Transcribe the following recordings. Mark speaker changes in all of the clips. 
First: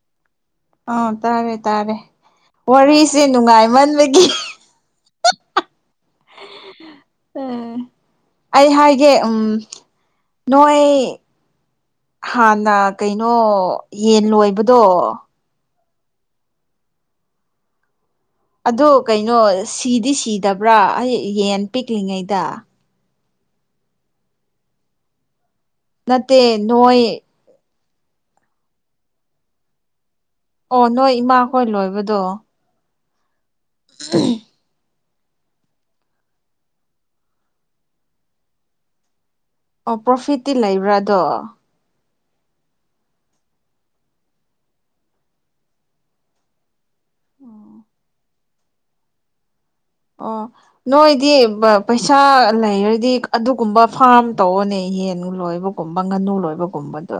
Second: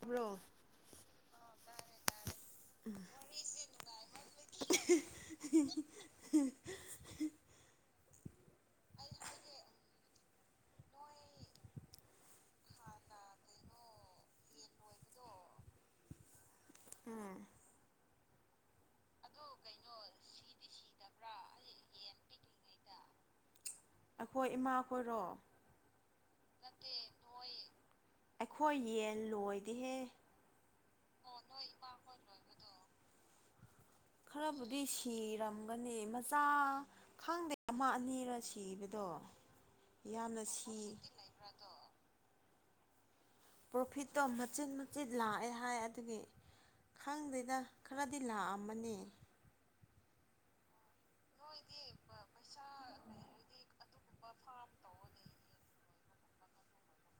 Speaker 1: ꯍ꯭ꯔꯣ [inaudible] [unintelligible]
Speaker 2: ꯑꯥ ꯇꯥꯔꯦ ꯇꯥꯔꯦ ꯋꯥꯔꯤꯁꯦ ꯅꯨꯡꯉꯥꯏꯃꯟꯕꯒꯤ
Speaker 1: [unintelligible] [inaudible]
Speaker 2: ꯑꯝ [inaudible] ꯑꯩ ꯍꯥꯏꯒꯦ ꯎꯝ ꯅꯣꯏꯣꯏ ꯍꯥꯟꯅ ꯀꯩꯅꯣ ꯌꯦꯟ ꯂꯣꯏꯕꯗꯣ
Speaker 1: ꯎꯝ
Speaker 2: ꯑꯗꯣ ꯀꯩꯅꯣ ꯁꯤꯗꯤ ꯁꯤꯗꯕ꯭ꯔꯥ ꯑꯩ ꯌꯦꯟ ꯄꯤꯛꯂꯤꯉꯩꯗ
Speaker 1: ꯑꯩꯈꯣꯏ ꯏꯃꯥꯈꯣꯏꯔꯣ
Speaker 2: ꯅꯠꯇꯦ ꯅꯣꯏꯣꯏ
Speaker 1: ꯑꯩꯈꯣꯏ ꯌꯦꯟ ꯂꯣꯏꯗꯤꯍꯦ
Speaker 2: ꯑꯣ ꯅꯣꯏ ꯏꯃꯥꯈꯣꯏ ꯂꯣꯏꯕꯗꯣ
Speaker 1: ꯈꯔꯞ ꯍꯧꯗꯤꯁ ꯁꯤꯔꯝꯒꯅꯤ ꯃꯆꯥ ꯈꯪꯗꯦ ꯑꯃ ꯑꯅꯤꯔꯣ ꯁꯤꯕꯗꯣ
Speaker 2: ꯑꯣ
Speaker 1: ꯌꯥꯝꯅ
Speaker 2: ꯄ꯭ꯔꯣꯐꯤꯠꯇꯤ
Speaker 1: ꯁꯤ
Speaker 2: ꯂꯩꯕ꯭ꯔꯥꯗꯣ
Speaker 1: ꯄ꯭ꯔꯣꯐꯤꯠꯇꯣ ꯃꯆꯤꯟꯠ ꯃꯆꯤꯟ ꯂꯥꯛꯑꯦ ꯍꯥꯏ ꯑꯗꯨꯒꯤ ꯈꯪꯗ꯭ꯔꯦꯗ ꯈꯔꯗꯤ ꯂꯥꯛꯑꯝꯃꯅꯦ
Speaker 2: ꯑꯣ ꯅꯣꯏꯗꯤ ꯄꯩꯁꯥ ꯂꯩꯔꯗꯤ ꯑꯗꯨꯒꯨꯝꯕ ꯐꯥꯔꯝ ꯇꯧꯕꯅꯦ ꯌꯦꯟ ꯂꯣꯏꯕꯒꯨꯝꯕ ꯉꯥꯅꯨ ꯂꯣꯏꯕꯒꯨꯝꯕꯗꯣ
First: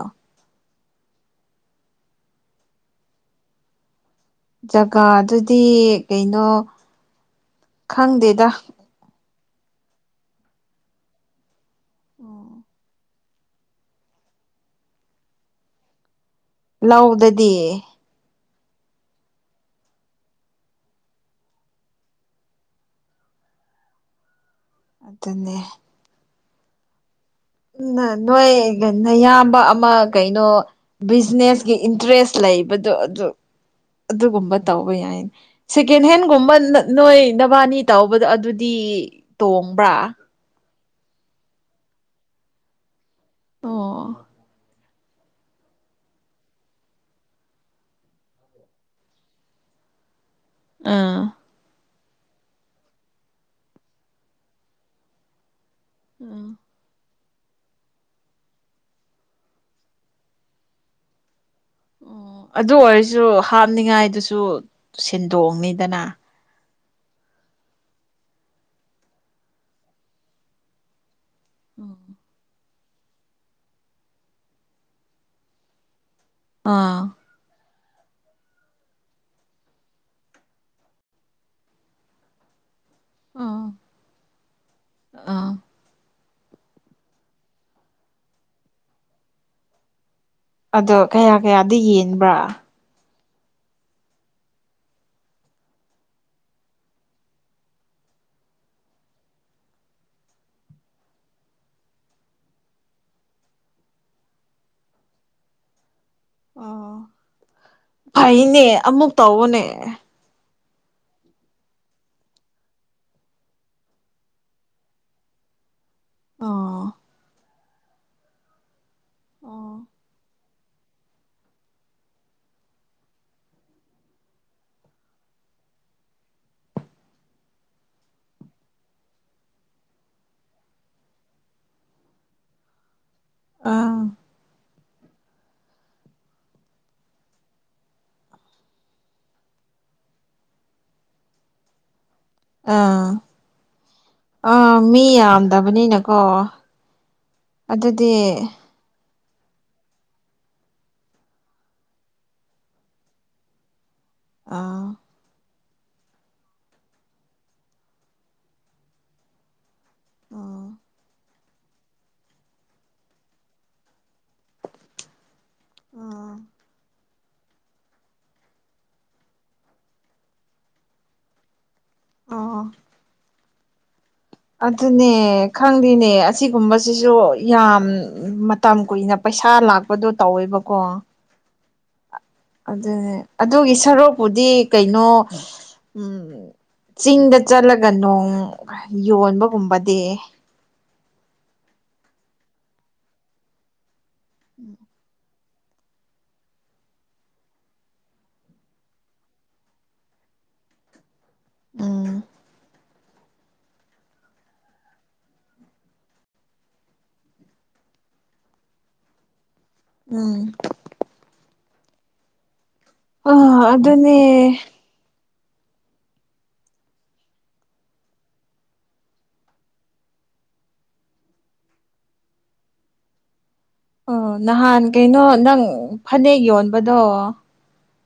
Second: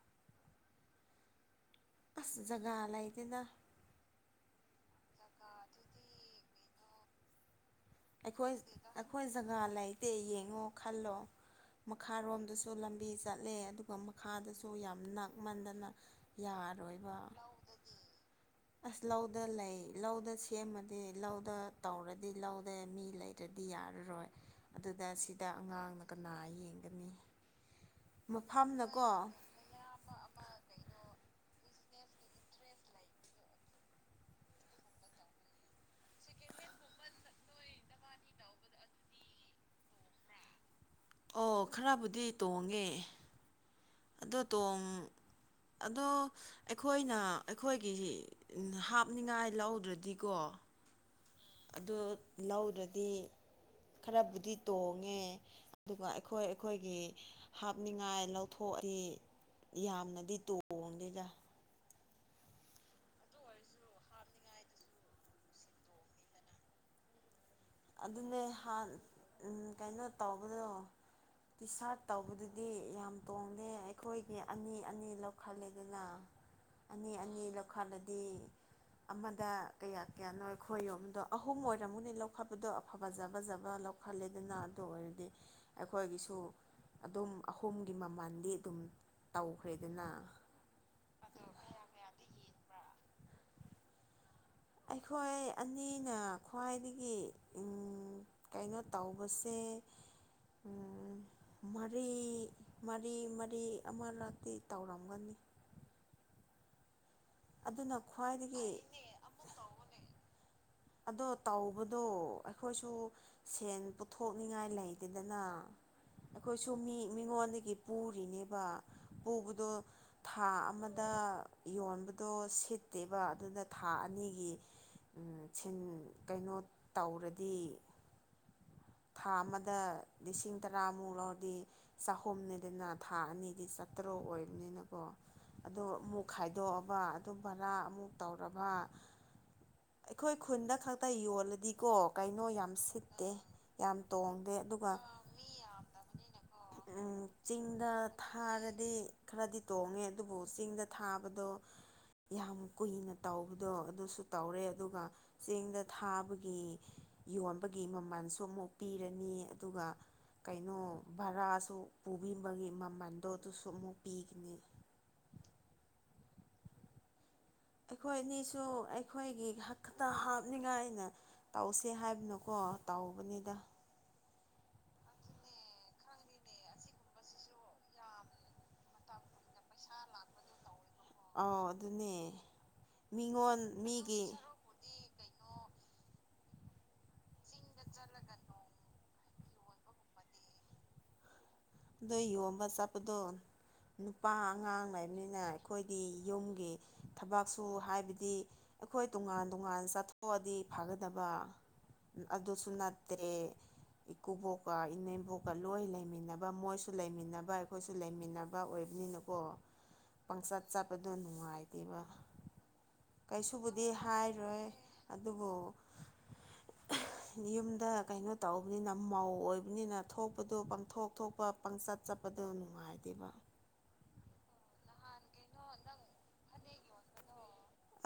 Speaker 1: ꯑꯁ ꯖꯒꯥ ꯂꯩꯗꯦꯅ
Speaker 2: ꯖꯒꯥꯗꯨꯗꯤ ꯀꯩꯅꯣ ꯈꯪꯗꯦꯗ
Speaker 1: ꯑꯩꯈꯣꯏ ꯑꯩꯈꯣꯏ ꯖꯒꯥ ꯂꯩꯇꯦ ꯌꯦꯡꯉꯣ ꯈꯜꯂꯣ ꯃꯈꯥꯔꯣꯝꯗꯁꯨ ꯂꯝꯕꯤ ꯆꯠꯂꯦ ꯑꯗꯨꯒ ꯃꯈꯥꯗꯁꯨ ꯌꯥꯝ ꯅꯛꯃꯟꯗꯅ ꯌꯥꯔꯣꯏꯕ
Speaker 2: ꯂꯧꯗꯗꯤ
Speaker 1: ꯑꯁ ꯂꯧꯗ ꯂꯩ ꯂꯧꯗ ꯁꯦꯝꯃꯗꯤ ꯂꯧꯗ ꯇꯧꯔꯗꯤ ꯂꯧꯗ ꯃꯤ ꯂꯩꯔꯗꯤ ꯗꯤ ꯌꯥꯔꯔꯣꯏ ꯑꯗꯨꯗ ꯁꯤꯗ
Speaker 2: ꯑꯗꯨꯅꯦ
Speaker 1: ꯑꯉꯥꯡꯅ ꯀꯅꯥꯏ
Speaker 2: ꯎꯝ ꯅꯣꯏ
Speaker 1: ꯃꯐꯝꯅꯀꯣ
Speaker 2: ꯑꯌꯥꯝꯕ ꯑꯃ ꯀꯩꯅꯣ ꯕꯤꯖꯤꯅꯦꯁ ꯒꯤ ꯏꯟꯇꯔꯦꯁ ꯂꯩꯕꯗꯣ ꯑꯗꯨ ꯑꯗꯨꯒꯨꯝꯕ ꯇꯧꯕ ꯌꯥꯏ ꯁꯦꯀꯦꯟ ꯍꯦꯟꯒꯨꯝꯕ ꯅꯣꯏ ꯅꯕꯥꯅꯤ ꯇꯧꯕꯗ ꯑꯗꯨꯗꯤ ꯇꯣꯡꯕ꯭ꯔꯥ
Speaker 1: ꯑꯣ ꯈꯔꯕꯨꯗꯤ ꯇꯣꯡꯉꯦ
Speaker 2: ꯑꯣ
Speaker 1: ꯑꯗꯣ ꯇꯣꯡ ꯑꯗꯣ ꯑꯩꯈꯣꯏꯅ ꯑꯩꯈꯣꯏꯒꯤ ꯍꯥꯞꯅꯤꯡꯉꯥꯏ ꯂꯧꯗ꯭ꯔꯗꯤꯀꯣ
Speaker 2: ꯑꯥ
Speaker 1: ꯑꯗꯨ ꯂꯧꯗꯗꯤ ꯈꯔꯕꯨꯗꯤ ꯇꯣꯡꯉꯦ ꯑꯗꯨꯒ ꯑꯩꯈꯣꯏ ꯑꯩꯈꯣꯏꯒꯤ ꯍꯥꯞꯅꯤꯡꯉꯥꯏ ꯂꯧꯊꯣꯛꯑꯗꯤ ꯌꯥꯝꯅꯗꯤ ꯇꯣꯡꯗꯦꯗ
Speaker 2: ꯎ ꯑꯗꯨ ꯑꯣꯏꯔꯁꯨ ꯍꯥꯞꯅꯤꯡꯉꯥꯏꯗꯨꯁꯨ ꯁꯦꯟꯗꯣꯡꯅꯤꯗꯅ
Speaker 1: ꯑꯗꯨꯅꯦ ꯍꯥꯟ ꯎ ꯀꯩꯅꯣ ꯇꯧꯕꯗꯣ ꯇꯤ ꯁꯥꯔꯠ ꯇꯧꯕꯗꯨꯗꯤ ꯗꯤ ꯌꯥꯝ ꯇꯣꯡꯗꯦ ꯑꯩꯈꯣꯏꯒꯤ ꯑꯅꯤ ꯑꯅꯤ ꯂꯧꯈꯠꯂꯦꯗꯅ
Speaker 2: ꯑꯥ
Speaker 1: ꯑꯅꯤ ꯑꯅꯤ ꯂ ꯃꯈꯜꯗꯗꯤ ꯑꯃꯗ ꯀꯌꯥ ꯀꯌꯥꯅꯣ ꯑꯩꯈꯣꯏ ꯌꯣꯝꯗꯣ ꯑꯍꯨꯝ ꯑꯣꯏꯔꯝꯃꯨꯅꯦ ꯂꯧ ꯂꯧꯈꯠꯄꯗꯣ ꯑꯐꯕ ꯖ ꯐ
Speaker 2: ꯑꯥ
Speaker 1: ꯖꯕ ꯂꯧꯈꯠꯂꯦꯗꯅ ꯑꯗꯨ ꯑꯣꯏꯔꯗꯤ
Speaker 2: ꯑꯥ
Speaker 1: ꯑꯩꯈꯣꯏꯒꯤ ꯁꯨ ꯑꯗꯨꯝ ꯑꯍꯨꯝꯒꯤ ꯃꯃꯜꯗꯤ ꯑꯗꯨꯝ ꯇꯧꯈ꯭ꯔꯦ ꯑꯗꯨꯅ
Speaker 2: ꯑꯗꯣ ꯀꯌꯥ ꯀꯌꯥꯗ ꯌꯦꯟꯕ꯭ꯔꯥ
Speaker 1: ꯑꯩꯈꯣꯏ ꯑꯅꯤꯅ ꯈ꯭ꯋꯥꯏꯗꯒꯤ ꯀꯩꯅꯣ ꯇꯧꯕꯁꯦ ꯍ ꯎꯝ ꯃꯔꯤ ꯃꯔꯤ ꯃꯔꯤ ꯑꯃꯔꯛꯇꯤ ꯇꯧꯔꯝꯒꯅꯤ [unintelligible]
Speaker 2: ꯑꯣ
Speaker 1: ꯑꯗꯨꯅ
Speaker 2: ꯐꯩꯅꯦ
Speaker 1: ꯈ꯭ꯋꯥꯏꯗꯒꯤ
Speaker 2: ꯑꯃꯨꯛ ꯇꯧꯕꯅꯦ
Speaker 1: ꯑꯗꯣ ꯇꯧꯕꯗꯣ ꯑꯩꯈꯣꯏꯁꯨ ꯁꯦꯟ ꯄꯨꯊꯣꯛꯅꯤꯡꯉꯥꯏ ꯂꯩꯇꯦꯗꯅ ꯑꯩꯈꯣꯏꯁꯨ
Speaker 2: ꯑꯣ
Speaker 1: ꯃꯤ ꯃꯤꯉꯣꯟꯗꯒꯤ ꯄꯨꯔꯤꯅꯦꯕ ꯄꯨꯕꯗꯣ
Speaker 2: ꯑꯣ
Speaker 1: ꯊꯥ ꯑꯃꯗ ꯌꯣꯟꯕꯗꯣ ꯁꯤꯠꯇꯦꯕ ꯑꯗꯨꯅ ꯊꯥ ꯑꯅꯤꯒꯤ ꯁꯤꯟ ꯀꯩꯅꯣ ꯇꯧꯔꯗꯤ ꯊꯥ ꯑꯃꯗ ꯂꯤꯁꯤꯡ ꯇꯔꯥꯃꯨꯛ ꯂꯧꯔꯗꯤ ꯆꯍꯨꯝꯅꯤꯗꯅ ꯊꯥ ꯑꯅꯤꯗꯤ
Speaker 2: ꯑꯥ
Speaker 1: ꯆꯥꯇꯔꯨꯛ ꯑꯣꯏꯕꯅꯤꯅꯀꯣ ꯑꯗꯣ ꯑꯃꯨꯛ ꯈꯥꯏꯗꯣꯛꯑ ꯑꯗꯨ ꯚꯔꯥ ꯑꯃꯨꯛ ꯇꯧꯔꯕ ꯑꯩꯈꯣꯏ ꯈꯨꯟꯗ ꯈꯛꯇ ꯌꯣꯜꯂꯗꯤꯀꯣ ꯀꯩꯅꯣ ꯌꯥꯝ
Speaker 2: ꯑꯥ
Speaker 1: ꯁꯤꯠꯇꯦ ꯌꯥꯝ ꯇꯣꯡꯗꯦ
Speaker 2: ꯑꯥ
Speaker 1: ꯑꯗꯨꯒ
Speaker 2: ꯃꯤ ꯌꯥꯝꯗꯕꯅꯤꯅꯀꯣ
Speaker 1: ꯆꯤꯡꯗ
Speaker 2: ꯑꯗꯨꯗꯤ
Speaker 1: ꯊꯥꯔꯗꯤ ꯈꯔꯗꯤ ꯇꯣꯡꯉꯦ ꯑꯗꯨꯕꯨ ꯆꯤꯡꯗ ꯊꯥꯕꯗꯣ ꯌꯥꯝ ꯀꯨꯏꯅ ꯇꯧꯕꯗꯣ ꯑꯗꯨꯁꯨ ꯇꯧꯔꯦ
Speaker 2: ꯑꯥ
Speaker 1: ꯑꯗꯨꯒ ꯆꯦꯡꯗ ꯊꯥꯕꯒꯤ ꯌꯣꯟꯕꯒꯤ ꯃꯃꯜꯁꯨ ꯑꯃꯨꯛ ꯄꯤꯔꯅꯤ ꯑꯗꯨꯒ
Speaker 2: ꯑꯥ
Speaker 1: ꯀꯩꯅꯣ ꯚꯔꯥꯥꯁ ꯁꯨ ꯄꯨꯕꯤꯕꯒꯤ ꯃꯃꯟꯗꯣ ꯑꯗꯨꯁꯨ ꯑꯃꯨꯛ ꯄꯤꯒꯅꯤ
Speaker 2: ꯑꯥ
Speaker 1: ꯑꯩꯈꯣꯏ ꯑꯅꯤꯁꯨ ꯑꯩꯈꯣꯏꯒꯤ ꯈꯛꯇ ꯍꯥꯞꯅꯤꯡꯉꯥꯏꯅ ꯇꯧꯁ ꯁꯤ ꯍꯥꯏꯕꯅꯣꯀꯣ
Speaker 2: ꯑꯣ
Speaker 1: ꯇꯥꯎꯧꯕꯅꯤꯗ
Speaker 2: ꯑꯗꯨꯅꯦ ꯈꯪꯗꯦꯅꯦ ꯑꯁꯤꯒꯨꯝꯕꯁꯤꯁꯨ ꯌꯥꯝ ꯃꯇꯝ ꯀꯨꯏꯅ ꯄꯩ ꯄꯩꯁꯥ ꯂꯥꯛꯄꯗꯣ ꯇꯧꯋꯦꯕꯀꯣ
Speaker 1: ꯑꯣ ꯑꯗꯨꯅꯦ
Speaker 2: ꯑꯗꯨꯅꯦ
Speaker 1: ꯃꯤꯉꯣꯟ
Speaker 2: ꯑꯗꯨꯒꯤ
Speaker 1: ꯃꯤꯒꯤ
Speaker 2: ꯁꯔꯨꯛꯄꯨꯗꯤ ꯀꯩꯅꯣ ꯎꯝ ꯆꯤꯡꯗ ꯆꯠꯂꯒ ꯅꯣꯡ ꯌꯣꯟꯕꯒꯨꯝꯕꯗꯤ
Speaker 1: ꯑꯣ ꯌꯣꯟꯕ ꯆꯠꯄꯗꯣ ꯅꯨꯄꯥ ꯑꯉꯥꯡ ꯂꯩꯕꯅꯤꯅ ꯑꯩꯈꯣꯏꯗꯤ ꯌꯨꯝꯒꯤ ꯊꯕꯛꯁꯨ ꯍꯥꯏꯕꯗꯤ ꯑꯩꯈꯣꯏ ꯇꯣꯉꯥꯟ ꯇꯣꯉꯥꯟ ꯆꯠꯊꯣꯛꯑꯗꯤ ꯐꯥꯒꯗꯕ
Speaker 2: ꯎꯝ
Speaker 1: ꯑꯗꯨꯁꯨ ꯇꯦ ꯏꯀꯨꯕꯣꯛꯀ ꯏꯅꯦꯝꯕꯣꯛꯀ ꯂꯣꯏ ꯂꯩꯃꯤꯟꯅꯕ ꯃꯣꯏꯁꯨ ꯂꯩꯃꯤꯟꯅꯕ ꯑꯩꯈꯣꯏꯁꯨ ꯂꯩꯃꯤꯟꯅꯕ ꯑꯣꯏꯕꯅꯤꯅꯀꯣ
Speaker 2: ꯎꯝ
Speaker 1: ꯄꯪꯆꯠ ꯆꯠꯄꯗꯣ ꯅꯨꯡꯉꯥꯏꯇꯦꯕ
Speaker 2: ꯑ
Speaker 1: ꯀꯩꯁꯨꯕꯨꯗꯤ
Speaker 2: ꯑꯗꯨꯅꯦ
Speaker 1: ꯍꯥꯏꯔꯣꯏ ꯑꯗꯨꯕꯨ ꯌꯨꯝꯗ ꯀꯩꯅꯣ ꯇꯧꯕꯅꯤꯅ ꯃꯧ ꯑꯣꯏꯕꯅꯤꯅ ꯊꯣꯛꯄꯗꯣ ꯄꯥꯡꯊꯣꯛ ꯊꯣꯛ ꯄꯪꯆꯠ ꯆꯠꯄꯗꯣ ꯅꯨꯡꯉꯥꯏꯗꯦꯕ
Speaker 2: ꯑꯣ ꯅꯍꯥꯟ ꯀꯩꯅꯣ ꯅꯪ ꯐꯅꯦꯛ ꯌꯣꯟꯕꯗꯣ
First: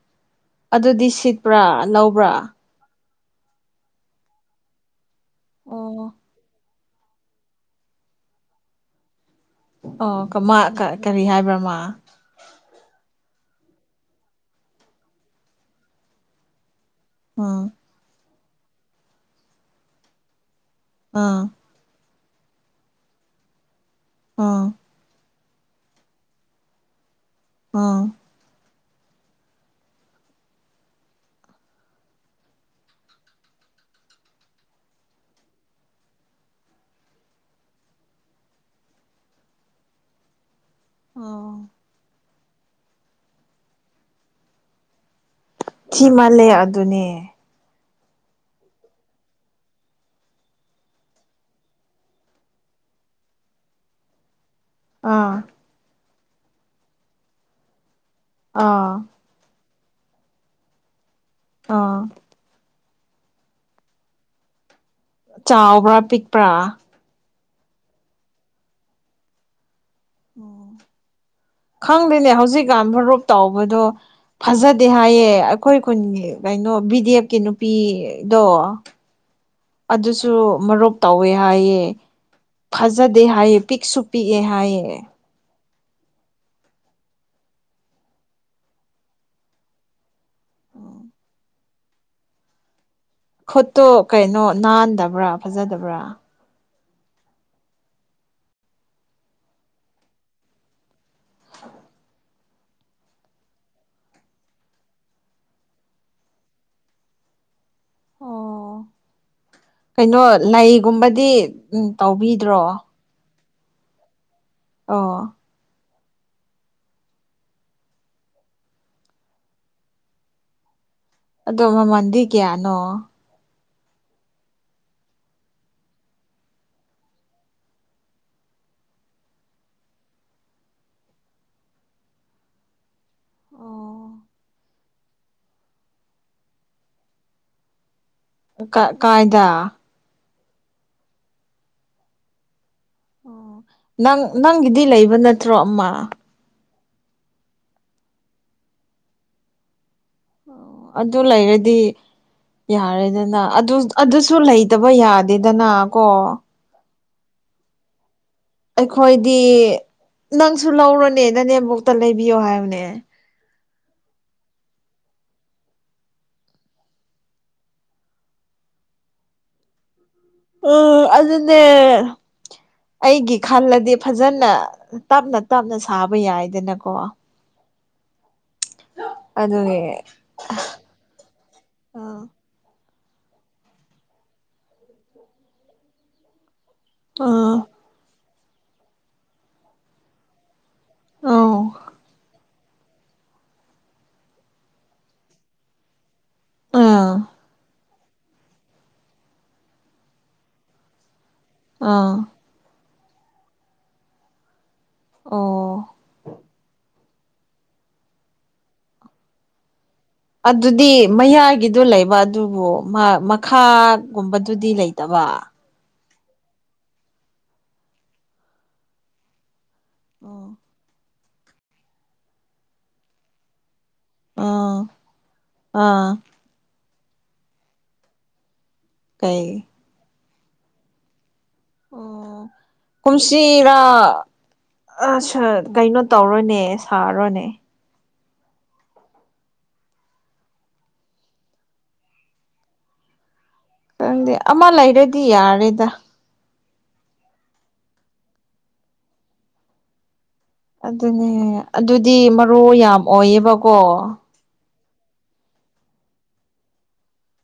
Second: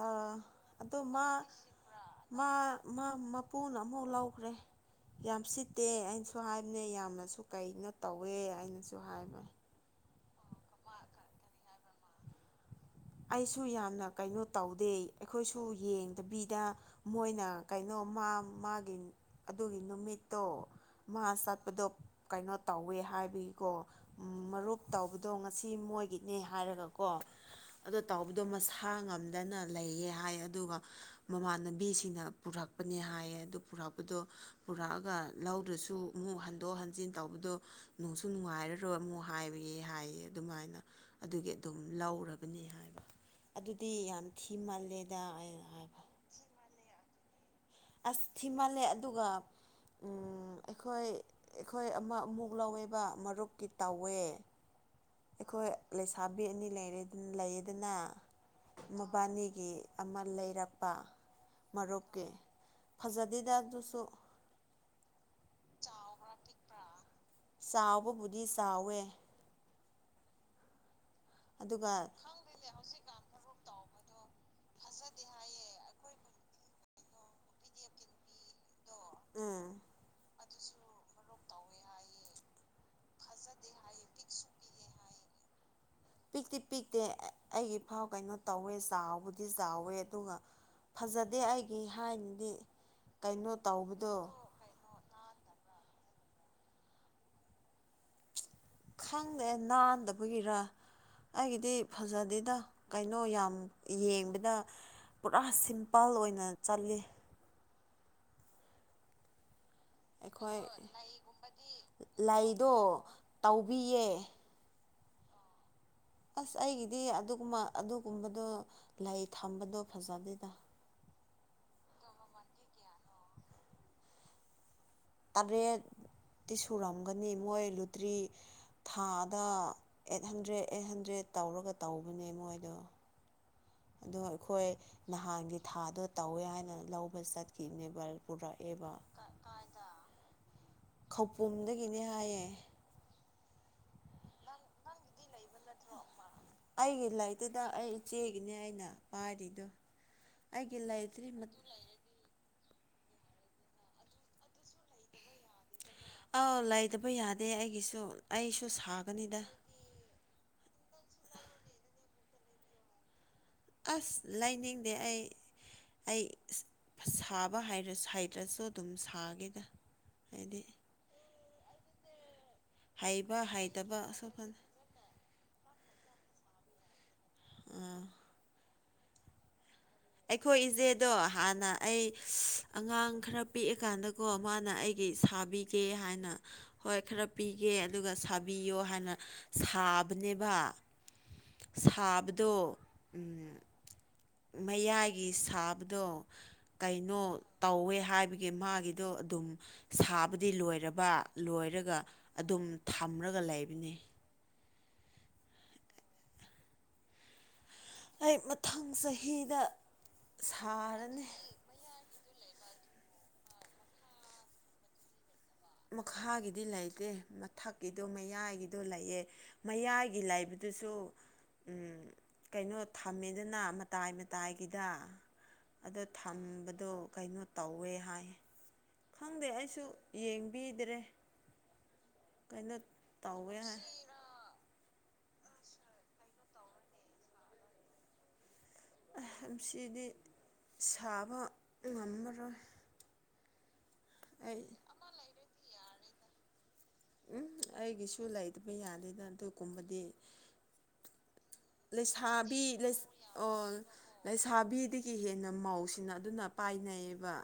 Speaker 1: ꯑꯥ ꯑꯗꯣ
Speaker 2: ꯑꯗꯨꯗꯤ
Speaker 1: ꯃꯥ
Speaker 2: ꯁꯤꯠꯄ꯭ꯔꯥ ꯂꯧꯕ꯭ꯔꯥ
Speaker 1: ꯃꯥ ꯃꯄꯨꯅ ꯑꯃꯐꯥꯎ ꯂꯧꯈ꯭ꯔꯦ ꯌꯥꯝ ꯁꯤꯠꯇꯦ
Speaker 2: ꯑꯣ
Speaker 1: ꯑꯩꯅꯁꯨ ꯍꯥꯏ ꯑꯅꯦ ꯌꯥꯝꯅꯁꯨ ꯀꯩꯅꯣ ꯇꯧꯋꯦ ꯍꯥꯏꯅꯁꯨ ꯍꯥꯏꯕ꯫
Speaker 2: ꯑꯣ ꯀꯃ ꯀꯔꯤ ꯍꯥꯏꯕ꯭ꯔ ꯃꯥ꯫
Speaker 1: ꯑꯩꯁꯨ ꯌꯥꯝꯅ ꯀꯩꯅꯣ ꯇꯧꯗꯦ ꯑꯩꯈꯣꯏꯁꯨ ꯌꯦꯡꯗꯕꯤꯗ꯫ ꯃꯣꯏꯅ
Speaker 2: ꯎꯝ
Speaker 1: ꯀꯩꯅꯣ ꯃꯥꯒꯤ ꯑꯗꯨꯒꯤ ꯅꯨꯃꯤꯠꯇꯣ꯫ ꯃꯥ
Speaker 2: ꯑꯥ
Speaker 1: ꯆꯠꯄꯗꯣ ꯀꯩꯅꯣ ꯇꯧꯋꯦ ꯍꯥꯏꯕꯒꯤꯀꯣ
Speaker 2: ꯑꯥ
Speaker 1: ꯃꯔꯨꯞ ꯇꯧꯕ ꯑꯗꯣ ꯉꯁꯤ ꯃꯣꯏꯒꯤꯅꯦ ꯍꯥꯏꯔꯒꯀꯣ ꯑꯗꯣ
Speaker 2: ꯑꯥ
Speaker 1: ꯇꯧꯕꯗꯣ ꯃꯁꯥ꯫ ꯁꯥ ꯉꯝꯗꯅ ꯂꯩꯌꯦ ꯍꯥꯏ ꯑꯗꯨꯒ ꯃꯃꯥꯟꯅꯕꯤꯁꯤꯡꯅ ꯄꯨꯔꯛꯄꯅꯦ ꯍꯥꯏꯌꯦ ꯑꯗꯨ꯫ ꯄꯨꯔꯛꯄꯗꯣ ꯄꯨꯔꯛꯑꯒ ꯂꯧꯗꯔꯁꯨ ꯑꯃꯨꯛ ꯍꯟꯗꯣꯛ ꯍꯟꯖꯤꯟ ꯇꯧꯕꯗꯣ ꯅꯨꯡꯁꯨ ꯅꯨꯡꯉꯥꯏ ꯔꯣꯏ ꯑꯃꯨꯛ ꯍꯥꯏꯕꯒꯤ ꯍꯥꯏꯌꯦ ꯑꯗꯨꯃꯥꯏꯅ꯫ ꯑꯗꯨꯒꯤ
Speaker 2: ꯑꯥ
Speaker 1: ꯑꯗꯨꯝ ꯂꯧꯔꯕꯅꯤ ꯍꯥꯏꯕ ꯑꯗꯨꯗꯤ ꯌꯥꯝ ꯊꯤ ꯃꯥꯜꯂꯦꯗ꯫
Speaker 2: ꯊꯤ ꯃꯥꯜꯂꯦ ꯑꯗꯨꯅꯦ
Speaker 1: ꯑꯁ ꯊꯤꯃꯜꯂꯦ ꯑꯗꯨꯒ꯫ ꯎ ꯑꯩꯈꯣꯏ ꯑꯩꯈꯣꯏ ꯑꯃ ꯑꯃꯨꯛ ꯂꯧꯋꯦꯕ ꯃꯔꯨꯞꯀꯤ ꯇꯧꯋꯦ꯫
Speaker 2: ꯑꯥ
Speaker 1: ꯑꯩꯈꯣꯏ ꯂꯩꯁꯥꯕꯤ ꯑꯅꯤ ꯂꯩꯔꯦ ꯂꯩꯌꯦꯗꯅ꯫
Speaker 2: ꯑꯥ
Speaker 1: ꯃꯕꯥꯅꯤꯒꯤ ꯑꯃ ꯂꯩꯔꯛꯄ
Speaker 2: ꯑꯥ
Speaker 1: ꯃꯔꯨꯞꯀꯤ꯫ ꯐꯖꯗꯦꯗ ꯑꯗꯨꯁꯨ꯫
Speaker 2: ꯆꯥꯎꯕ꯭ꯔꯥ ꯄꯤꯛꯄ꯭ꯔꯥ꯫
Speaker 1: ꯆꯥꯎꯕꯕꯨꯗꯤ ꯆꯥꯎꯋꯦ꯫
Speaker 2: ꯑꯣ
Speaker 1: ꯑꯗꯨꯒ
Speaker 2: ꯈꯪꯗꯦꯅꯦ ꯍꯧꯖꯤꯛꯀꯥꯟ ꯃꯥꯔꯨꯞ ꯇꯥꯎꯕꯗꯣ꯫ ꯐꯖꯗꯦ ꯍꯥꯏꯌꯦ ꯑꯩꯈꯣꯏ ꯈꯨꯟꯒꯤ ꯀꯩꯅꯣ ꯕꯤꯗꯦꯞꯀꯤ ꯅꯨꯄꯤꯗꯣ꯫
Speaker 1: ꯎꯝ
Speaker 2: ꯑꯗꯨꯁꯨ ꯃꯔꯨꯞ ꯇꯧꯋꯦ ꯍꯥꯏꯌꯦ꯫ ꯐꯖꯗꯦ ꯍꯥꯏꯌꯦ ꯄꯤꯛꯁꯨ ꯄꯤꯛꯑꯦ ꯍꯥꯏꯌꯦ꯫
Speaker 1: ꯄꯤꯛꯇꯤ ꯄꯤꯛꯇꯦ ꯑꯩꯒꯤ ꯐꯥꯎ ꯀꯩꯅꯣ ꯇꯧꯋꯦ ꯆꯥꯎꯕꯨꯗꯤ ꯆꯥꯎꯋꯦ ꯑꯗꯨꯒ꯫ ꯐꯖꯗꯦ ꯑꯩꯒꯤ ꯍꯥꯏꯅꯗꯤ꯫ ꯀꯩꯅꯣ
Speaker 2: ꯈꯨꯠꯇꯣ
Speaker 1: ꯇꯧꯕꯗꯣ
Speaker 2: ꯀꯩꯅꯣ ꯅꯥꯟꯗꯕ꯭ꯔꯥ ꯐꯖꯗꯕ꯭ꯔꯥ꯫
Speaker 1: ꯈꯪꯗꯦ ꯅꯥꯟꯗꯕꯒꯤꯔ ꯑꯩꯒꯤꯗꯤ ꯐꯖꯗꯦ꯫ ꯗ ꯀꯩꯅꯣ ꯌꯥꯝ ꯌꯦꯡꯕꯗ ꯄꯨꯔꯥ ꯁꯤꯝꯄꯜ ꯑꯣꯏꯅ ꯆꯜꯂꯤꯠꯂꯤ
Speaker 2: ꯑꯣ ꯀꯩꯅꯣ
Speaker 1: ꯑꯩꯈꯣꯏ
Speaker 2: ꯂꯩꯒꯨꯝꯕꯗꯤ ꯎꯝ ꯇꯧꯕꯤꯗ꯭ꯔꯣ
Speaker 1: ꯂꯩꯗꯣ ꯇꯧꯕꯤꯌꯦ
Speaker 2: ꯑ
Speaker 1: ꯑꯁ ꯑꯩꯒꯤꯗꯤ ꯑꯗꯨꯒꯨꯝꯕ ꯑꯗꯨꯒꯨꯝꯕꯗꯣ ꯂꯩ ꯊꯝꯕꯗꯣ ꯐꯖꯗꯦꯗ
Speaker 2: ꯑꯗꯣ ꯃꯃꯟꯗꯤ ꯀꯌꯥꯅꯣ
Speaker 1: ꯇꯔꯦ ꯇꯤ ꯁꯨꯔꯝꯒꯅꯤ ꯃꯣꯏ ꯂꯨꯇ꯭ꯔꯤ ꯊꯥꯗ ꯑꯩꯠ ꯍꯟꯗ꯭ꯔꯦꯗ ꯑꯩꯠ ꯍꯟꯗ꯭ꯔꯦꯠ ꯇꯧꯔꯒ ꯇꯧꯕꯅꯦ ꯃꯣꯏꯗꯣ ꯑꯗꯣ ꯑꯩꯈꯣꯏ ꯅꯍꯥꯟꯒꯤ ꯊꯥꯗꯣ ꯇꯧꯋꯦ ꯍꯥꯏꯅ ꯂꯧꯕ ꯆꯠꯈꯤꯕꯅꯦꯕꯔ
Speaker 2: ꯀ ꯀꯥꯏꯗ
Speaker 1: ꯈꯧꯄꯨꯝꯗꯒꯤꯅꯦ ꯍꯥꯏꯌꯦ
Speaker 2: ꯑꯣ ꯅꯪ ꯅꯪꯒꯤꯗꯤ ꯂꯩꯕ ꯅꯠꯇ꯭ꯔꯣ ꯑꯃ
Speaker 1: ꯑꯩꯒꯤ ꯂꯥꯏꯔꯤꯠꯇꯨꯗ ꯑꯩ ꯏꯆꯦꯒꯤꯅꯦ ꯑꯩꯅ ꯄꯥꯏꯔꯤꯗꯣ ꯑꯩꯒꯤ
Speaker 2: ꯑꯣ ꯑꯗꯨ
Speaker 1: ꯂꯩꯇ꯭ꯔꯤ
Speaker 2: ꯂꯩꯔꯗꯤ ꯌꯥꯔꯦꯗꯅ ꯑꯗꯨ ꯑꯗꯨꯁꯨ ꯂꯩꯇꯕ ꯌꯥꯗꯦꯗꯅ ꯀꯣ
Speaker 1: ꯑꯥꯎ ꯂꯩꯗꯕ ꯌꯥꯗꯦ ꯑꯩꯒꯤꯁꯨ ꯑꯩꯁꯨ ꯁꯥꯒꯅꯤꯗ
Speaker 2: ꯑꯩꯈꯣꯏꯗꯤ ꯅꯪꯁꯨ ꯂꯧꯔꯅꯦ ꯅꯅꯦꯦꯝꯕꯨꯣꯛꯛꯇ ꯂꯩꯕꯤꯌꯣ ꯍꯥꯏꯕꯅꯦ
Speaker 1: ꯑꯁ ꯂꯥꯏꯅꯤꯡꯗꯦ ꯑꯩ ꯑꯩ ꯁꯥꯕ ꯍꯥꯏꯔ ꯁꯥꯏꯗꯁꯨ ꯑꯗꯨꯝ ꯁꯥꯒꯦꯗ ꯍꯥꯏꯗꯤ
Speaker 2: ꯎꯝ ꯑꯗꯨꯗꯅꯦꯦ ꯑꯩꯒꯤ
Speaker 1: ꯍꯩꯕ
Speaker 2: ꯈꯜꯂꯗꯤ
Speaker 1: ꯍꯩꯇꯕ
Speaker 2: ꯐꯖꯅ
Speaker 1: ꯑꯁꯣꯄꯅꯤ
Speaker 2: ꯇꯞꯅ ꯇꯞꯅ ꯁꯥꯕ ꯌꯥꯏꯗꯅꯀꯣ
Speaker 1: ꯑꯥ
Speaker 2: ꯑꯗꯨꯗ
Speaker 1: ꯑꯩꯈꯣꯏ ꯏꯆꯦꯗꯣ ꯍꯥꯟꯅ ꯑꯩ
Speaker 2: ꯑꯥ
Speaker 1: ꯑꯉꯥꯡ ꯈꯔ ꯄꯤꯛꯑꯀꯥꯟꯗꯀꯣ ꯃꯥꯅ ꯑꯩꯒꯤ ꯁꯥꯕꯤꯒꯦ ꯍꯥꯏꯅ ꯍꯣꯏ ꯈꯔ
Speaker 2: ꯑꯥ
Speaker 1: ꯄꯤꯒꯦ ꯑꯗꯨꯒ ꯁꯥꯕꯤꯌꯣ ꯍꯥꯏꯅ ꯁꯥꯕꯅꯦꯕ
Speaker 2: ꯑꯧ
Speaker 1: ꯁꯥꯕꯗꯣ ꯎ ꯃꯌꯥꯏꯒꯤ ꯁꯥꯕꯗꯣ
Speaker 2: ꯑꯥ
Speaker 1: ꯀꯩꯅꯣ ꯇꯧꯋꯦ ꯍꯥꯏ ꯍꯥꯏꯕꯒꯤ ꯃꯥꯒꯤꯗꯣ ꯑꯗꯨꯝ ꯁꯥꯕꯗꯤ ꯂꯣꯏꯔꯕ ꯂꯣꯏꯔꯒ
Speaker 2: ꯑꯥ
Speaker 1: ꯑꯗꯨꯝ ꯊꯝꯂꯒ ꯂꯩꯕꯅꯤ
Speaker 2: ꯑꯣ
Speaker 1: ꯑꯩ ꯃꯊꯪ ꯆꯍꯤꯗ
Speaker 2: ꯑꯗꯨꯗꯤ
Speaker 1: ꯁꯥꯔꯅꯤ
Speaker 2: ꯃꯌꯥꯒꯤꯗꯨꯣ ꯂꯩꯕ ꯑꯗꯨꯕꯨ ꯃꯥ ꯃꯈꯥꯒꯨꯝꯕꯗꯨꯗꯤ ꯂꯩꯇꯕ
Speaker 1: ꯃꯈꯥꯒꯤꯗꯤ ꯂꯩꯇꯦ ꯃꯊꯛꯀꯤꯗꯣ ꯃꯌꯥꯏꯒꯤꯗꯣ ꯂꯩꯑꯦ ꯃꯌꯥꯏꯒꯤ
Speaker 2: ꯑꯣ
Speaker 1: ꯂꯩꯥꯏꯕꯗꯨꯁꯨ ꯀꯩꯅꯣ ꯊꯝꯃꯦꯗꯅ ꯇꯥꯏꯃ
Speaker 2: ꯑꯥ
Speaker 1: ꯇꯥꯏꯒꯤꯗ ꯑꯗꯣ
Speaker 2: ꯑꯥ
Speaker 1: ꯊꯝꯕꯗꯣ ꯀꯩꯅꯣ ꯇꯧꯋꯦ ꯍꯥꯏ ꯈꯪꯗꯦ
Speaker 2: ꯀꯩ
Speaker 1: ꯑꯩꯁꯨ ꯄꯤꯗꯔꯦ
Speaker 2: ꯑꯣ
Speaker 1: ꯇꯧꯋꯦ
Speaker 2: ꯀꯨꯝꯁꯤꯔꯥ
Speaker 1: ꯍꯥꯏ
Speaker 2: ꯑꯁ ꯀꯩꯅꯣ ꯇꯧꯔꯣꯅꯦ ꯁꯥꯔꯣꯅꯦ
Speaker 1: ꯁꯤꯗꯤ ꯁꯥꯕ ꯉꯝꯃꯔꯣꯏ
Speaker 2: ꯈꯪꯗꯦ
Speaker 1: ꯑꯩ
Speaker 2: ꯑꯃ ꯂꯩꯔꯗꯤ ꯌꯥꯔꯦꯗ
Speaker 1: ꯎꯝ ꯑꯩꯒꯤꯁꯨ ꯂꯩꯇꯕ ꯌꯥꯗꯦꯅ ꯑꯗꯨꯒꯨꯝꯕꯗꯤ
Speaker 2: ꯑꯗꯨꯅꯦ ꯑꯗꯨꯗꯤ ꯃꯔꯨ
Speaker 1: ꯂꯩꯁꯥꯕꯤ
Speaker 2: ꯌꯥꯝ ꯑꯣꯏꯌꯦꯕꯀꯣ
Speaker 1: ꯑꯗꯨꯒꯤ ꯍꯦꯟꯅ ꯃꯧꯁꯤꯅ ꯑꯗꯨꯅ ꯄꯥꯏꯅꯩꯑꯌꯦꯕ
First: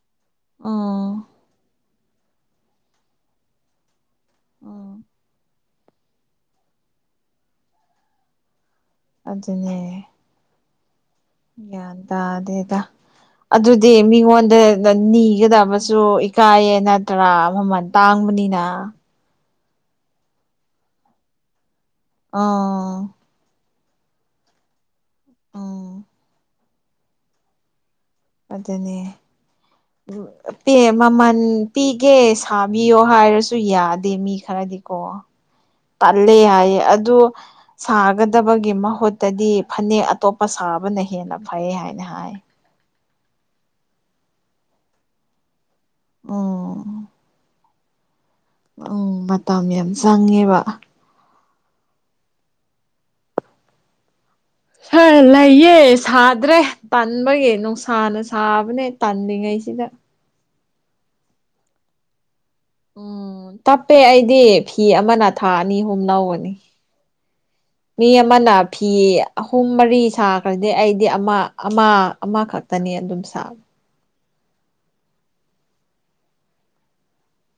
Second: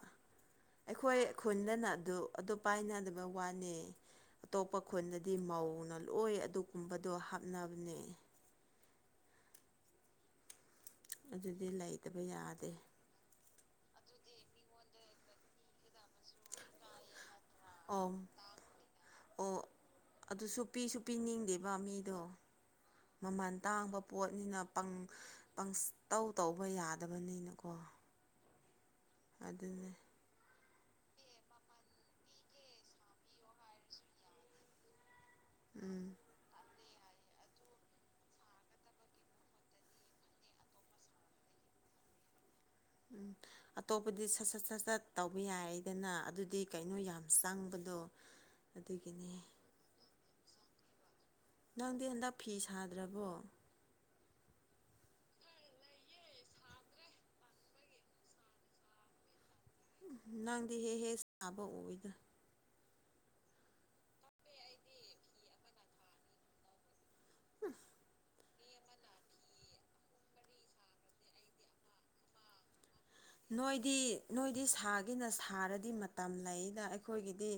Speaker 1: ꯑꯩꯈꯣꯏ
Speaker 2: ꯎꯝ
Speaker 1: ꯈꯨꯟꯗꯅ ꯑꯗꯨ ꯑꯗꯨ ꯄꯥꯏꯅꯗꯕ ꯋꯥꯅꯦ ꯑꯇꯣꯞꯄ
Speaker 2: ꯎꯝ
Speaker 1: ꯈꯨꯟꯗꯗꯤ ꯃꯧꯅꯤ ꯂꯣꯏ ꯑꯗꯨꯒꯨꯝꯕꯗꯣ ꯍꯥꯞꯅꯕꯅꯦ
Speaker 2: ꯑꯗꯨꯅꯦ
Speaker 1: ꯑꯗꯨꯗꯤ
Speaker 2: ꯌꯥꯒ꯭ꯌꯥꯟ
Speaker 1: ꯂꯩꯇꯕ ꯌꯥꯗꯦ
Speaker 2: ꯇꯗꯦꯗ ꯑꯗꯨꯗꯤ ꯃꯤꯉꯣꯟ ꯅꯤꯒꯗꯕꯁꯨ ꯏꯀꯥꯏꯌꯦ ꯅꯠꯇ꯭ꯔꯥ ꯃꯃꯜ
Speaker 1: ꯑꯣ
Speaker 2: ꯇꯥꯡꯕꯅꯤꯅ
Speaker 1: ꯑꯣ ꯑꯗꯨꯁꯨ ꯄꯤꯁꯨ ꯄꯤꯅꯤꯡꯗꯦꯕ ꯃꯤ
Speaker 2: ꯑꯥ
Speaker 1: ꯇꯥꯡꯕ ꯄꯣꯠꯅꯤꯅ
Speaker 2: ꯎꯝ
Speaker 1: ꯄꯪꯇꯧ ꯇꯧꯕ ꯌꯥꯗꯕꯅꯤꯅꯀꯣ
Speaker 2: ꯑꯗꯨꯅꯦ
Speaker 1: ꯑꯗꯨꯅꯦ
Speaker 2: ꯄꯦ ꯃꯃꯜ ꯄꯤꯒꯦ ꯁꯥꯕꯤꯌꯣ ꯍꯥꯏꯔꯁꯨ ꯌꯥꯗꯦ ꯃꯤ ꯈꯔꯗꯤꯀꯣ
Speaker 1: ꯎꯝ
Speaker 2: ꯇꯜꯂꯦ ꯍꯥꯏꯌꯦ ꯑ ꯑꯗꯨ ꯁꯥꯒꯗꯕꯒꯤ ꯃꯍꯨꯠꯇꯗꯤ ꯍꯥꯏ
Speaker 1: [unintelligible] ꯎꯝ ꯑꯇꯣꯞꯄꯗꯤ ꯁꯠ ꯁꯠ ꯁꯠ ꯁꯠ ꯇꯧꯕ ꯌꯥꯏꯗꯅ ꯑꯗꯨꯗꯤ ꯀꯩꯅꯣ
Speaker 2: ꯎꯝ
Speaker 1: ꯌꯥꯝ ꯆꯪꯕꯅꯤ
Speaker 2: ꯎꯝ ꯃꯇꯝ ꯌꯥꯝ ꯆꯪꯉꯦꯕ
Speaker 1: ꯅꯪꯗꯤ ꯍꯟꯗꯛ ꯐꯤ ꯁꯥꯗ꯭ꯔꯕꯣ
Speaker 2: ꯍ ꯂꯩꯌꯦ ꯁꯥꯗ꯭ꯔꯦ ꯇꯟꯕꯒꯤ ꯅꯨꯡꯁꯥꯅ ꯁꯥꯕꯅꯦ ꯇꯥꯜꯂꯤꯉꯩꯁꯦ
Speaker 1: ꯅꯪꯗꯤ ꯍꯦ ꯍꯦ ꯁꯥꯕ ꯎꯏꯗ
Speaker 2: ꯎꯝ ꯇꯞꯄꯦ ꯑꯩꯗꯤ ꯐꯤ ꯑꯃꯅ ꯊꯥ ꯑꯅꯤ ꯑꯍꯨꯝ ꯂꯧꯕꯅꯤ ꯃꯤ ꯑꯃꯥꯅ ꯐꯤ ꯑꯍꯨꯝ ꯃꯔꯤ ꯁꯥꯈ꯭ꯔꯗꯤ ꯑꯩꯗꯤ ꯑꯃ ꯑꯃ ꯑꯃꯈꯛꯇꯅꯦ
Speaker 1: ꯅꯣꯏꯗꯤ ꯅꯣꯏꯗꯤ ꯁꯥꯒꯦꯅ ꯁꯥꯔꯗꯤ ꯃꯇꯝ ꯂꯩꯗ ꯑꯩꯈꯣꯏꯒꯤꯗꯤ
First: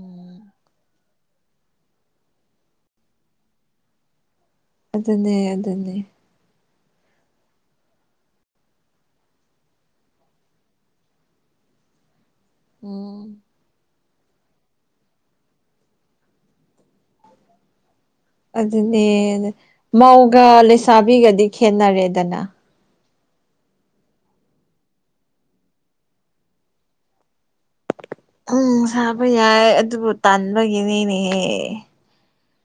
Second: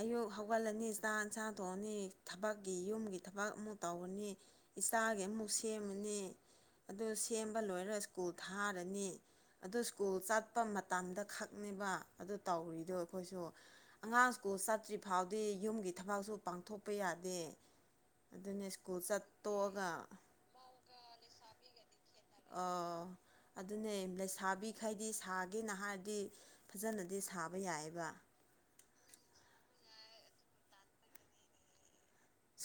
Speaker 1: ꯑꯌꯨꯛ ꯍꯧꯒꯠꯂꯅꯤ ꯆꯥꯛ ꯏꯟꯁꯥꯡ ꯊꯣꯛꯑꯅꯤ ꯊꯕꯛꯀꯤ ꯌꯨꯝꯒꯤ ꯊꯕꯛ ꯑꯃꯨꯛ ꯇꯧꯔꯅꯤ ꯏꯆꯥꯒꯤ
Speaker 2: ꯑꯗꯨꯅꯦ
Speaker 1: ꯑꯃꯨꯛ
Speaker 2: ꯑꯗꯨꯅꯦ
Speaker 1: ꯁꯦꯝꯃꯅꯤ ꯑꯗꯨ ꯁꯦꯝꯕ ꯂꯣꯏꯔꯒ ꯁ꯭ꯀꯨꯜ ꯊꯥꯔꯅꯤ ꯑꯗꯨ ꯁ꯭ꯀꯨꯜ ꯆꯠꯄ ꯃꯇꯝꯗ ꯈꯛꯅꯦꯕ ꯑꯗꯨ ꯇꯧꯔꯤꯗꯣ
Speaker 2: ꯎꯝ
Speaker 1: ꯑꯩꯈꯣꯏꯁꯨ ꯑꯉꯥꯡ ꯁ꯭ꯀꯨꯜ ꯆꯠꯇ꯭ꯔꯤ ꯐꯥꯎꯗꯤ ꯌꯨꯝꯒꯤ ꯊꯕꯛꯁꯨ ꯄꯥꯡꯊꯣꯛꯄ ꯌꯥꯗꯦ ꯑꯗꯨꯅ ꯁ꯭ꯀꯨꯜ
Speaker 2: ꯑꯗꯨꯅꯦ
Speaker 1: ꯆꯠꯇꯣꯛꯑꯒ
Speaker 2: ꯃꯧꯒ ꯂꯩꯁꯥꯕꯤꯒꯗꯤ ꯈꯦꯠꯅꯔꯦꯗꯅ
Speaker 1: ꯑꯗꯨꯅꯦ ꯂꯩꯁꯥꯕꯤ ꯈꯩꯗꯤ ꯁꯥꯒꯦꯅ ꯍꯥꯏꯔꯗꯤ ꯐꯖꯅꯗꯤ ꯁꯥꯕ ꯌꯥꯏꯌꯦꯕ
Speaker 2: ꯎꯝ ꯁꯥꯕ ꯌꯥꯏ ꯑꯗꯨꯕꯨ ꯇꯥꯟꯕꯒꯤꯅꯤꯅꯦꯍꯦ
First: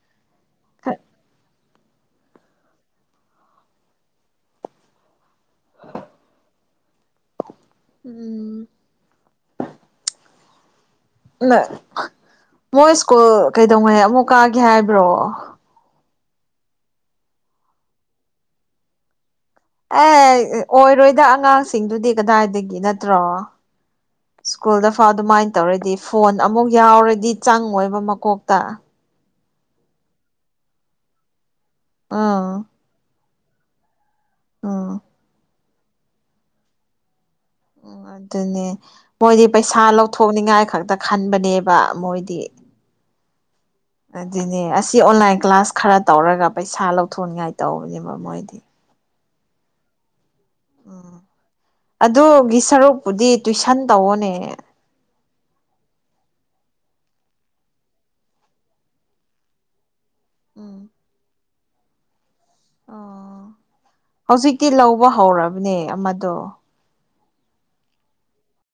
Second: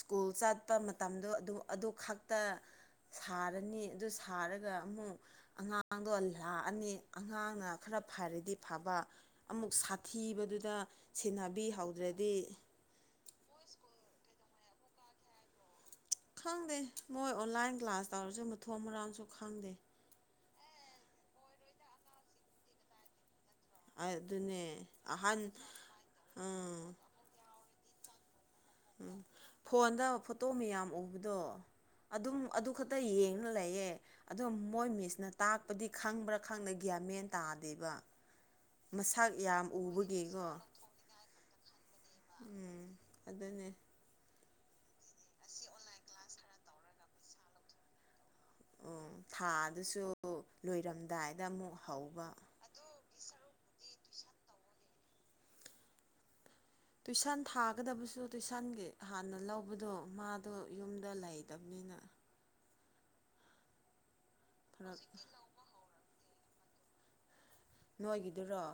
Speaker 1: ꯁ꯭ꯀꯨꯜ ꯆꯠꯄ ꯃꯇꯝꯗꯣ ꯑꯗꯨꯝ ꯑꯗꯨ ꯈꯛꯇ ꯁꯥꯔꯅꯤ ꯑꯗꯨ ꯁꯥꯔꯒ ꯑꯃꯨꯛ ꯑꯉꯥꯡꯗꯣ ꯂꯥꯛꯑꯅꯤ ꯑꯉꯥꯡꯅ ꯈꯔ ꯐꯔꯗꯤ
Speaker 2: ꯎꯝ
Speaker 1: ꯐꯕ ꯑꯃꯨꯛ ꯁꯥꯊꯤꯕꯗꯨꯗ
Speaker 2: ꯅ
Speaker 1: ꯁꯦꯟꯅꯕꯤꯍꯧꯗ꯭ꯔꯗꯤ
Speaker 2: ꯃꯣꯏ ꯁ꯭ꯀꯨꯜ ꯀꯩꯗꯧꯉꯩ ꯑꯃꯨꯛ ꯀꯥꯒꯦ ꯍꯥꯏꯕ꯭ꯔꯣ
Speaker 1: ꯈꯪꯗꯦ ꯃꯣꯏ ꯑꯣꯟꯂꯥꯏꯟ ꯀ꯭ꯂꯥꯁ ꯇꯧꯔꯁꯨ ꯃꯊꯣꯡ ꯃꯔꯥꯡꯁꯨ ꯈꯪꯗꯦ
Speaker 2: ꯑꯦ ꯑꯣꯏꯔꯣꯏꯗ ꯑꯉꯥꯡꯁꯤꯡꯗꯨꯗꯤ ꯀꯗꯥꯏꯗꯒꯤ ꯅꯠꯇ꯭ꯔꯣ
Speaker 1: ꯑꯗꯨꯅꯦ
Speaker 2: ꯁ꯭ꯀꯨꯜꯗ ꯐꯥꯎ
Speaker 1: ꯑꯍꯟ
Speaker 2: ꯑꯗꯨꯃꯥꯏꯅ ꯇꯧꯔꯗꯤ ꯐꯣꯟ ꯑꯃꯨꯛ
Speaker 1: ꯑꯥ
Speaker 2: ꯌꯥꯎꯔꯗꯤ ꯆꯪꯉꯣꯏꯕ ꯃꯀꯣꯛ ꯀꯨꯇꯥ
Speaker 1: ꯎꯝ ꯐꯣꯟꯗ ꯐꯣꯇꯣ ꯃꯌꯥꯝ ꯎꯕꯗꯣ ꯑꯗꯨꯝ
Speaker 2: ꯑꯥ
Speaker 1: ꯑꯗꯨ ꯈꯛꯇ ꯌꯦꯡꯅ ꯂꯩꯌꯦꯦ ꯑꯗꯣ ꯃꯣꯏ
Speaker 2: ꯎꯝ
Speaker 1: ꯃꯤꯁꯅ ꯇꯥꯛꯄꯗꯤ ꯈꯪꯕ꯭ꯔꯥ ꯈꯪꯗ ꯒ꯭ꯌꯥꯃꯦꯟ
Speaker 2: ꯎꯝ ꯑꯗꯨꯅꯦ ꯃꯣꯏꯗꯤ
Speaker 1: ꯌꯥꯝ
Speaker 2: ꯄꯩꯁꯥ
Speaker 1: ꯎꯕꯒꯤꯀꯣ
Speaker 2: ꯂꯧꯊꯣꯛꯅꯤꯡꯉꯥꯏ ꯈꯛꯇ ꯈꯟꯕꯅꯦꯕ ꯃꯣꯏꯗꯤ
Speaker 1: ꯎꯝ ꯑꯗꯨꯅꯦ
Speaker 2: ꯑꯗꯨꯅꯦ ꯑꯁꯤ ꯑꯣꯟꯂꯥꯏꯟ ꯀ꯭ꯂꯥꯁ ꯈꯔ ꯇꯧꯔꯒ ꯄꯩꯁꯥ ꯂꯧꯊꯣꯛꯅꯤꯉꯥꯏ ꯇꯧꯕꯅꯦꯕ ꯃꯣꯏꯗꯤ
Speaker 1: ꯊꯥ ꯑꯗꯨꯁꯨ
Speaker 2: ꯎꯝ ꯑꯗꯨꯒꯤ ꯁꯔꯨꯛꯄꯨꯗꯤ ꯇꯨꯏꯁꯟ ꯇꯧꯑꯣꯅꯦ ꯑꯦ
Speaker 1: ꯇꯨꯏꯁꯟ ꯊꯥꯒꯗꯕꯁꯨ ꯇꯨꯏꯁꯟꯒꯤ ꯍꯥꯟꯅ ꯂꯧꯕꯗꯣ ꯃꯥꯗꯣ
Speaker 2: ꯎꯝ
Speaker 1: ꯌꯨꯝꯗ ꯂꯩ ꯐꯠꯇꯕꯅꯤꯅ
Speaker 2: ꯑꯣ ꯍꯧꯖꯤꯛꯇꯤ
Speaker 1: ꯐꯔꯛ
Speaker 2: ꯂꯧꯕ ꯍꯧꯔꯕꯅꯦ ꯑꯃꯗꯣ
Speaker 1: ꯅꯣꯏꯒꯤꯗꯨꯔꯣ